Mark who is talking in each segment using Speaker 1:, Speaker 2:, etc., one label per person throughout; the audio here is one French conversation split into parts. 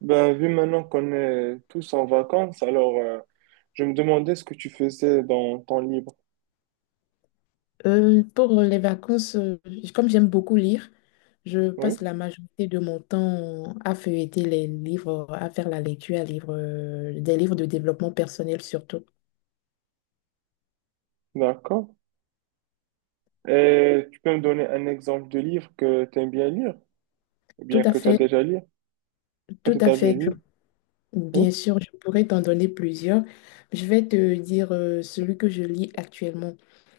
Speaker 1: Ben, vu maintenant qu'on est tous en vacances, alors je me demandais ce que tu faisais dans ton livre.
Speaker 2: Pour les vacances, comme j'aime beaucoup lire, je passe
Speaker 1: Oui,
Speaker 2: la majorité de mon temps à feuilleter les livres, à faire la lecture, à livre, des livres de développement personnel surtout.
Speaker 1: d'accord. Et tu peux me donner un exemple de livre que tu aimes bien lire, ou
Speaker 2: Tout
Speaker 1: bien
Speaker 2: à
Speaker 1: que tu as
Speaker 2: fait,
Speaker 1: déjà lu, que
Speaker 2: tout
Speaker 1: tu
Speaker 2: à
Speaker 1: as déjà
Speaker 2: fait.
Speaker 1: lu.
Speaker 2: Bien
Speaker 1: Oui.
Speaker 2: sûr, je pourrais t'en donner plusieurs. Je vais te dire celui que je lis actuellement.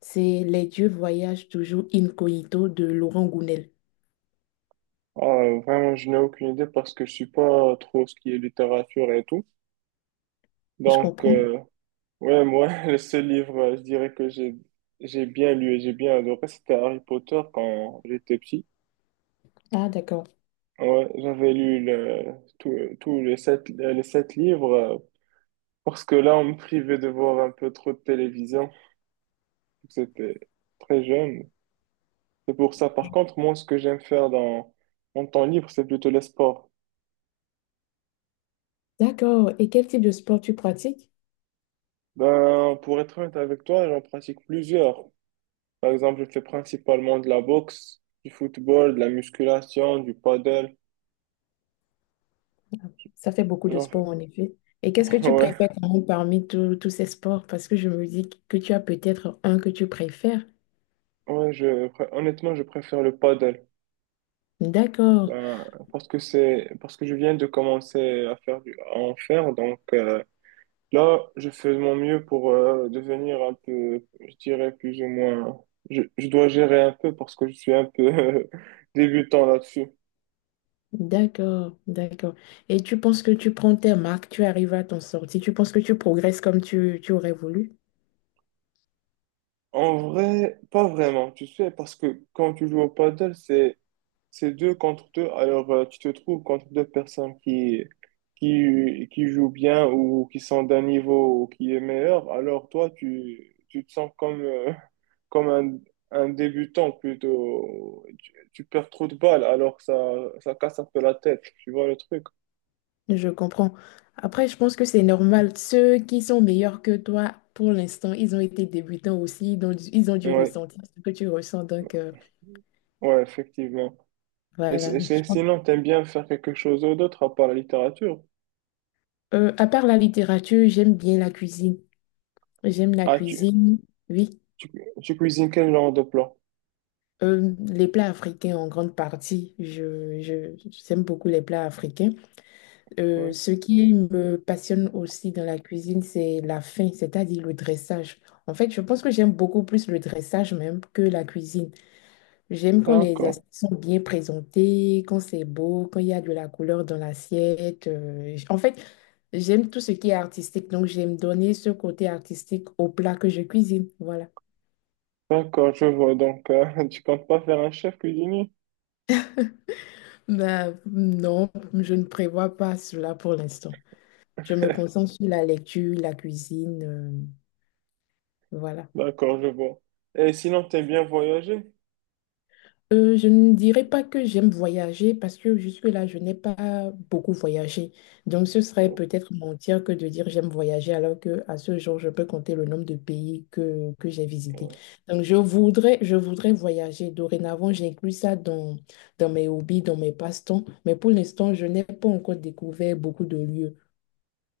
Speaker 2: C'est Les dieux voyagent toujours incognito de Laurent Gounel.
Speaker 1: Ah, vraiment, je n'ai aucune idée parce que je suis pas trop ce qui est littérature et tout.
Speaker 2: Je
Speaker 1: Donc,
Speaker 2: comprends?
Speaker 1: ouais, moi, le seul livre, je dirais que j'ai bien lu et j'ai bien adoré, c'était Harry Potter quand j'étais petit.
Speaker 2: Ah, d'accord.
Speaker 1: Ouais, j'avais lu tout les sept livres parce que là, on me privait de voir un peu trop de télévision. C'était très jeune. C'est pour ça. Par contre, moi, ce que j'aime faire dans mon temps libre, c'est plutôt les sports.
Speaker 2: D'accord. Et quel type de sport tu pratiques?
Speaker 1: Ben, pour être honnête avec toi, j'en pratique plusieurs. Par exemple, je fais principalement de la boxe, du football, de la musculation, du paddle.
Speaker 2: Ça fait beaucoup de
Speaker 1: J'en fais-
Speaker 2: sport, en effet. Et qu'est-ce que tu
Speaker 1: Ouais,
Speaker 2: préfères quand même parmi tous ces sports? Parce que je me dis que tu as peut-être un que tu préfères.
Speaker 1: ouais, je, honnêtement, je préfère le paddle.
Speaker 2: D'accord,
Speaker 1: Ben, parce que je viens de commencer à faire à en faire donc là je fais de mon mieux pour devenir un peu je dirais plus ou moins je dois gérer un peu parce que je suis un peu débutant là-dessus.
Speaker 2: d'accord, d'accord. Et tu penses que tu prends tes marques, tu arrives à t'en sortir, tu penses que tu progresses comme tu aurais voulu?
Speaker 1: En vrai, pas vraiment, tu sais, parce que quand tu joues au paddle, c'est 2 contre 2, alors tu te trouves contre deux personnes qui jouent bien ou qui sont d'un niveau ou qui est meilleur, alors toi, tu te sens comme, comme un débutant plutôt. Tu perds trop de balles, alors que ça casse un peu la tête, tu vois le truc?
Speaker 2: Je comprends. Après, je pense que c'est normal. Ceux qui sont meilleurs que toi, pour l'instant, ils ont été débutants aussi, donc ils ont dû
Speaker 1: Ouais,
Speaker 2: ressentir ce que tu ressens. Donc,
Speaker 1: ouais, effectivement. Et,
Speaker 2: voilà.
Speaker 1: sinon, t'aimes bien faire quelque chose d'autre à part la littérature?
Speaker 2: À part la littérature, j'aime bien la cuisine. J'aime la
Speaker 1: Ah,
Speaker 2: cuisine, oui.
Speaker 1: tu, tu cuisines quel genre de plat?
Speaker 2: Les plats africains en grande partie. J'aime beaucoup les plats africains.
Speaker 1: Ouais,
Speaker 2: Ce qui me passionne aussi dans la cuisine, c'est la fin, c'est-à-dire le dressage. En fait, je pense que j'aime beaucoup plus le dressage même que la cuisine. J'aime quand les
Speaker 1: d'accord.
Speaker 2: assiettes sont bien présentées, quand c'est beau, quand il y a de la couleur dans l'assiette. En fait, j'aime tout ce qui est artistique. Donc, j'aime donner ce côté artistique au plat que je cuisine. Voilà.
Speaker 1: D'accord, je vois. Donc, tu comptes pas faire un chef cuisinier?
Speaker 2: Ben, non, je ne prévois pas cela pour l'instant. Je me concentre sur la lecture, la cuisine, voilà.
Speaker 1: D'accord, je vois. Et sinon, t'aimes bien voyager?
Speaker 2: Je ne dirais pas que j'aime voyager parce que jusque-là, je n'ai pas beaucoup voyagé. Donc, ce serait
Speaker 1: Oh,
Speaker 2: peut-être mentir que de dire j'aime voyager alors que à ce jour, je peux compter le nombre de pays que j'ai visités.
Speaker 1: ouais,
Speaker 2: Donc, je voudrais voyager. Dorénavant, j'inclus ça dans, dans mes hobbies, dans mes passe-temps. Mais pour l'instant, je n'ai pas encore découvert beaucoup de lieux.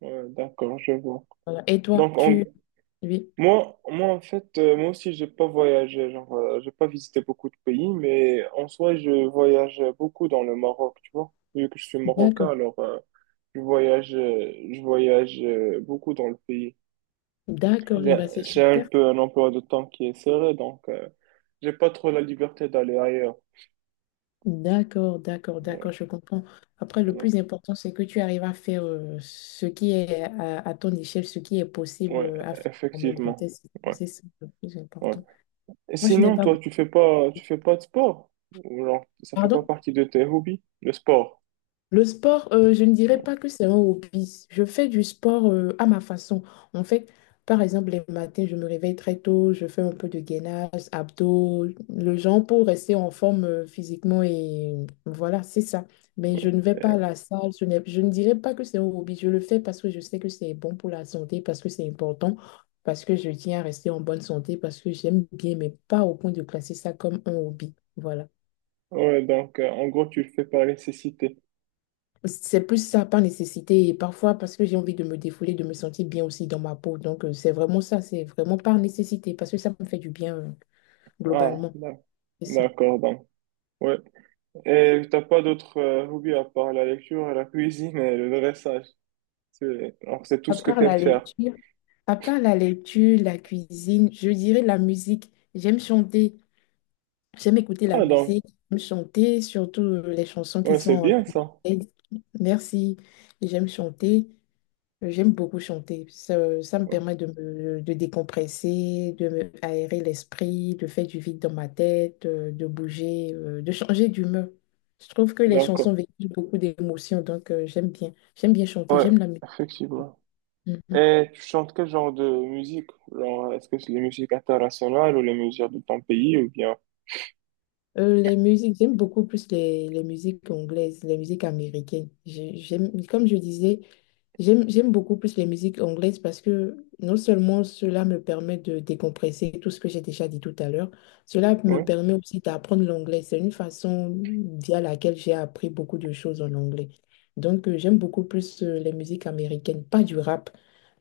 Speaker 1: ouais, d'accord, je vois.
Speaker 2: Voilà. Et toi,
Speaker 1: Donc,
Speaker 2: tu, Oui,
Speaker 1: moi, en fait, moi aussi, j'ai pas voyagé. Genre, j'ai pas visité beaucoup de pays, mais en soi, je voyage beaucoup dans le Maroc, tu vois. Vu que je suis marocain,
Speaker 2: d'accord,
Speaker 1: alors, je voyage beaucoup dans le pays.
Speaker 2: d'accord,
Speaker 1: J'ai,
Speaker 2: bah c'est
Speaker 1: j'ai un
Speaker 2: super.
Speaker 1: peu un emploi de temps qui est serré, donc, j'ai pas trop la liberté d'aller ailleurs.
Speaker 2: D'accord, d'accord, d'accord,
Speaker 1: Ouais.
Speaker 2: je comprends. Après, le
Speaker 1: Ouais.
Speaker 2: plus important, c'est que tu arrives à faire ce qui est à ton échelle, ce qui est possible
Speaker 1: Ouais,
Speaker 2: à faire quand même dans
Speaker 1: effectivement.
Speaker 2: tes
Speaker 1: Ouais,
Speaker 2: circonstances. C'est ça le plus
Speaker 1: ouais.
Speaker 2: important.
Speaker 1: Et
Speaker 2: Moi, je n'ai
Speaker 1: sinon,
Speaker 2: pas...
Speaker 1: toi, tu fais pas de sport? Ou genre, ça fait pas
Speaker 2: Pardon?
Speaker 1: partie de tes hobbies, le sport?
Speaker 2: Le sport, je ne dirais
Speaker 1: Ouais.
Speaker 2: pas que c'est un hobby. Je fais du sport à ma façon. En fait, par exemple, les matins, je me réveille très tôt, je fais un peu de gainage, abdos, le genre pour rester en forme physiquement et voilà, c'est ça. Mais je ne vais pas à la salle, je ne dirais pas que c'est un hobby. Je le fais parce que je sais que c'est bon pour la santé, parce que c'est important, parce que je tiens à rester en bonne santé, parce que j'aime bien, mais pas au point de classer ça comme un hobby. Voilà.
Speaker 1: Ouais, donc, en gros, tu le fais par nécessité.
Speaker 2: C'est plus ça par nécessité et parfois parce que j'ai envie de me défouler, de me sentir bien aussi dans ma peau. Donc, c'est vraiment ça, c'est vraiment par nécessité parce que ça me fait du bien
Speaker 1: Ah,
Speaker 2: globalement. C'est ça.
Speaker 1: d'accord, donc. Ouais. Et t'as pas d'autres hobbies à part la lecture, la cuisine et le dressage. Alors, c'est tout
Speaker 2: À
Speaker 1: ce que
Speaker 2: part
Speaker 1: t'aimes
Speaker 2: la
Speaker 1: faire.
Speaker 2: lecture, à part la lecture, la cuisine, je dirais la musique. J'aime chanter, j'aime écouter la
Speaker 1: Ah, donc,
Speaker 2: musique, j'aime chanter, surtout les chansons qui
Speaker 1: ouais,
Speaker 2: sont
Speaker 1: c'est
Speaker 2: en langue
Speaker 1: bien ça.
Speaker 2: anglaise. Merci. J'aime chanter. J'aime beaucoup chanter. Ça me
Speaker 1: Ouais,
Speaker 2: permet de me de décompresser, de me aérer l'esprit, de faire du vide dans ma tête, de bouger, de changer d'humeur. Je trouve que les
Speaker 1: d'accord.
Speaker 2: chansons véhiculent beaucoup d'émotions, donc j'aime bien. J'aime bien chanter,
Speaker 1: Ouais,
Speaker 2: j'aime la musique.
Speaker 1: effectivement.
Speaker 2: Mhm.
Speaker 1: Et tu chantes quel genre de musique? Genre, est-ce que c'est les musiques internationales ou les musiques de ton pays ou bien...
Speaker 2: Les musiques, j'aime beaucoup plus les musiques anglaises, les musiques américaines. J'aime, comme je disais, j'aime beaucoup plus les musiques anglaises parce que non seulement cela me permet de décompresser tout ce que j'ai déjà dit tout à l'heure, cela me
Speaker 1: Oui,
Speaker 2: permet aussi d'apprendre l'anglais. C'est une façon via laquelle j'ai appris beaucoup de choses en anglais. Donc, j'aime beaucoup plus les musiques américaines, pas du rap,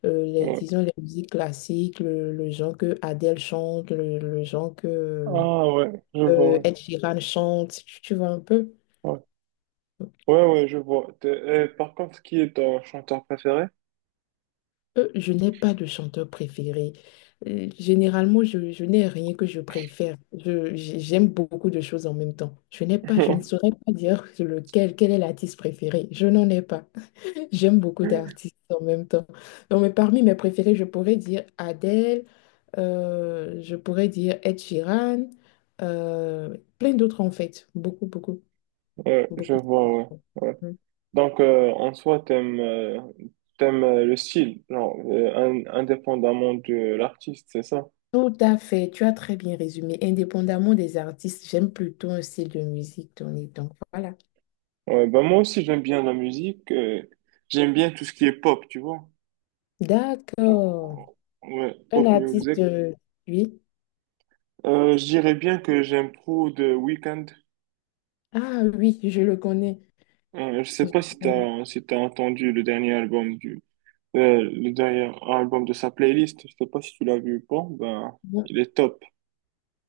Speaker 1: ouais.
Speaker 2: disons les musiques classiques, le genre que Adele chante, le genre que
Speaker 1: Ah ouais, je vois.
Speaker 2: Ed Sheeran chante, tu vois un peu.
Speaker 1: Ouais, ouais. Ouais, ouais, je vois. T'es- par contre, qui est ton chanteur préféré?
Speaker 2: Je n'ai pas de chanteur préféré. Généralement, je n'ai rien que je préfère. J'aime beaucoup de choses en même temps. Je n'ai pas, je ne saurais pas dire lequel, quel est l'artiste préféré. Je n'en ai pas. J'aime beaucoup d'artistes en même temps. Donc, mais parmi mes préférés, je pourrais dire Adele, je pourrais dire Ed Sheeran, plein d'autres en fait. Beaucoup, beaucoup,
Speaker 1: Ouais, je
Speaker 2: beaucoup.
Speaker 1: vois, ouais. Ouais. Donc, en soi, t'aimes le style, non, indépendamment de l'artiste, c'est ça?
Speaker 2: Tout à fait, tu as très bien résumé. Indépendamment des artistes, j'aime plutôt un style de musique donné. Donc voilà.
Speaker 1: Ouais, bah moi aussi, j'aime bien la musique. J'aime bien tout ce qui est pop, tu vois.
Speaker 2: D'accord.
Speaker 1: Genre, ouais,
Speaker 2: Un
Speaker 1: pop
Speaker 2: artiste,
Speaker 1: music.
Speaker 2: oui.
Speaker 1: Je dirais bien que j'aime trop The Weeknd.
Speaker 2: Ah oui, je le connais.
Speaker 1: Je sais
Speaker 2: Je
Speaker 1: pas
Speaker 2: le
Speaker 1: si
Speaker 2: connais.
Speaker 1: t'as entendu le dernier album du le dernier album de sa playlist. Je sais pas si tu l'as vu ou pas. Ben,
Speaker 2: Non,
Speaker 1: il est top.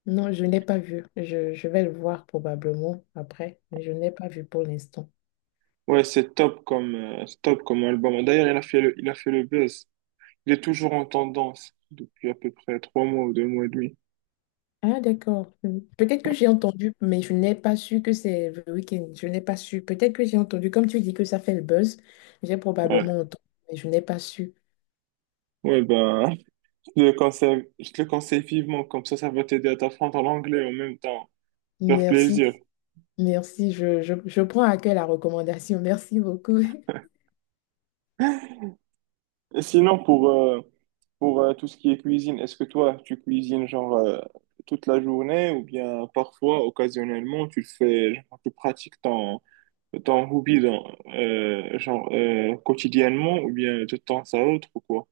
Speaker 2: non, je n'ai pas vu. Je vais le voir probablement après, mais je n'ai pas vu pour l'instant.
Speaker 1: Ouais, c'est top comme album. D'ailleurs, il a fait le buzz. Il est toujours en tendance depuis à peu près 3 mois ou 2 mois et demi.
Speaker 2: Ah d'accord. Hmm. Peut-être que j'ai entendu, mais je n'ai pas su que c'est The Weeknd. Je n'ai pas su. Peut-être que j'ai entendu, comme tu dis que ça fait le buzz, j'ai
Speaker 1: Ouais.
Speaker 2: probablement entendu, mais je n'ai pas su.
Speaker 1: Ouais, bah, je te le conseille vivement. Comme ça va t'aider à t'apprendre l'anglais en même temps. Faire
Speaker 2: Merci.
Speaker 1: plaisir.
Speaker 2: Merci, je prends à cœur la recommandation. Merci beaucoup.
Speaker 1: Et sinon, pour tout ce qui est cuisine, est-ce que toi, tu cuisines genre toute la journée ou bien parfois, occasionnellement, tu le fais, genre, tu pratiques ton hobby dans, genre, quotidiennement ou bien de temps à autre ou quoi?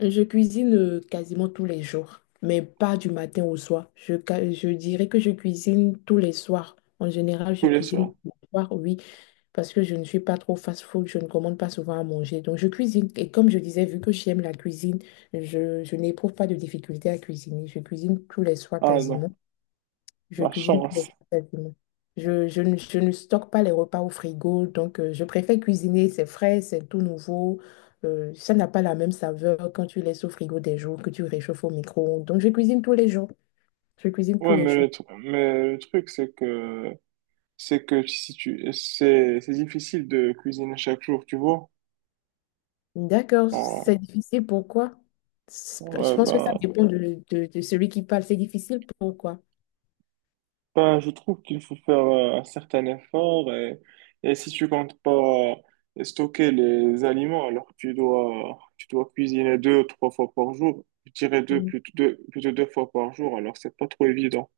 Speaker 2: Je cuisine quasiment tous les jours, mais pas du matin au soir. Je dirais que je cuisine tous les soirs. En général, je
Speaker 1: Oui, bien
Speaker 2: cuisine
Speaker 1: sûr.
Speaker 2: tous les soirs, oui, parce que je ne suis pas trop fast-food, je ne commande pas souvent à manger. Donc, je cuisine. Et comme je disais, vu que j'aime la cuisine, je n'éprouve pas de difficulté à cuisiner. Je cuisine tous les soirs
Speaker 1: Ah non,
Speaker 2: quasiment. Je
Speaker 1: la
Speaker 2: cuisine tous les
Speaker 1: chance.
Speaker 2: repas quasiment. Je ne stocke pas les repas au frigo, donc je préfère cuisiner, c'est frais, c'est tout nouveau. Ça n'a pas la même saveur quand tu laisses au frigo des jours, que tu réchauffes au micro-ondes. Donc je cuisine tous les jours. Je cuisine tous
Speaker 1: Ouais,
Speaker 2: les
Speaker 1: mais le,
Speaker 2: jours.
Speaker 1: tru- mais le truc, c'est que si tu, c'est difficile de cuisiner chaque jour, tu vois.
Speaker 2: D'accord, c'est
Speaker 1: Euh,
Speaker 2: difficile, pourquoi? Je
Speaker 1: ouais,
Speaker 2: pense que ça
Speaker 1: ben,
Speaker 2: dépend de celui qui parle. C'est difficile, pourquoi?
Speaker 1: ben, je trouve qu'il faut faire un certain effort et si tu comptes pas stocker les aliments, alors tu dois cuisiner 2, 3 fois par jour. Je dirais deux, plutôt deux, plutôt 2 fois par jour, alors c'est pas trop évident.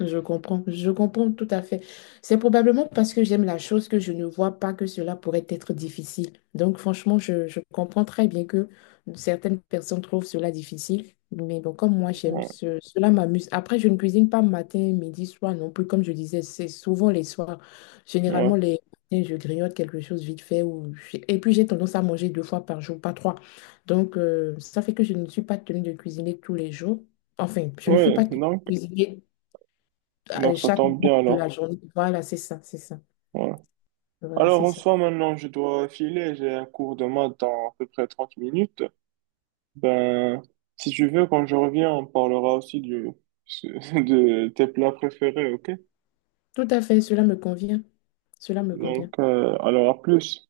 Speaker 2: Je comprends tout à fait. C'est probablement parce que j'aime la chose que je ne vois pas que cela pourrait être difficile. Donc, franchement, je comprends très bien que certaines personnes trouvent cela difficile. Mais bon, comme moi,
Speaker 1: Ouais,
Speaker 2: cela m'amuse. Après, je ne cuisine pas matin, midi, soir non plus. Comme je disais, c'est souvent les soirs.
Speaker 1: ouais,
Speaker 2: Généralement, les matins, je grignote quelque chose vite fait. Ou... Et puis, j'ai tendance à manger deux fois par jour, pas trois. Donc, ça fait que je ne suis pas tenue de cuisiner tous les jours. Enfin, je ne suis pas
Speaker 1: ouais,
Speaker 2: tenue de
Speaker 1: donc,
Speaker 2: cuisiner à
Speaker 1: donc ça
Speaker 2: chaque
Speaker 1: tombe
Speaker 2: moment
Speaker 1: bien
Speaker 2: de la
Speaker 1: alors.
Speaker 2: journée. Voilà, c'est ça, c'est ça.
Speaker 1: Ouais.
Speaker 2: Voilà,
Speaker 1: Alors,
Speaker 2: c'est
Speaker 1: en
Speaker 2: ça.
Speaker 1: soi, maintenant, je dois filer. J'ai un cours de maths dans à peu près 30 minutes. Ben, si tu veux, quand je reviens, on parlera aussi de tes plats préférés, ok?
Speaker 2: Tout à fait, cela me convient. Cela me
Speaker 1: Donc,
Speaker 2: convient.
Speaker 1: alors à plus.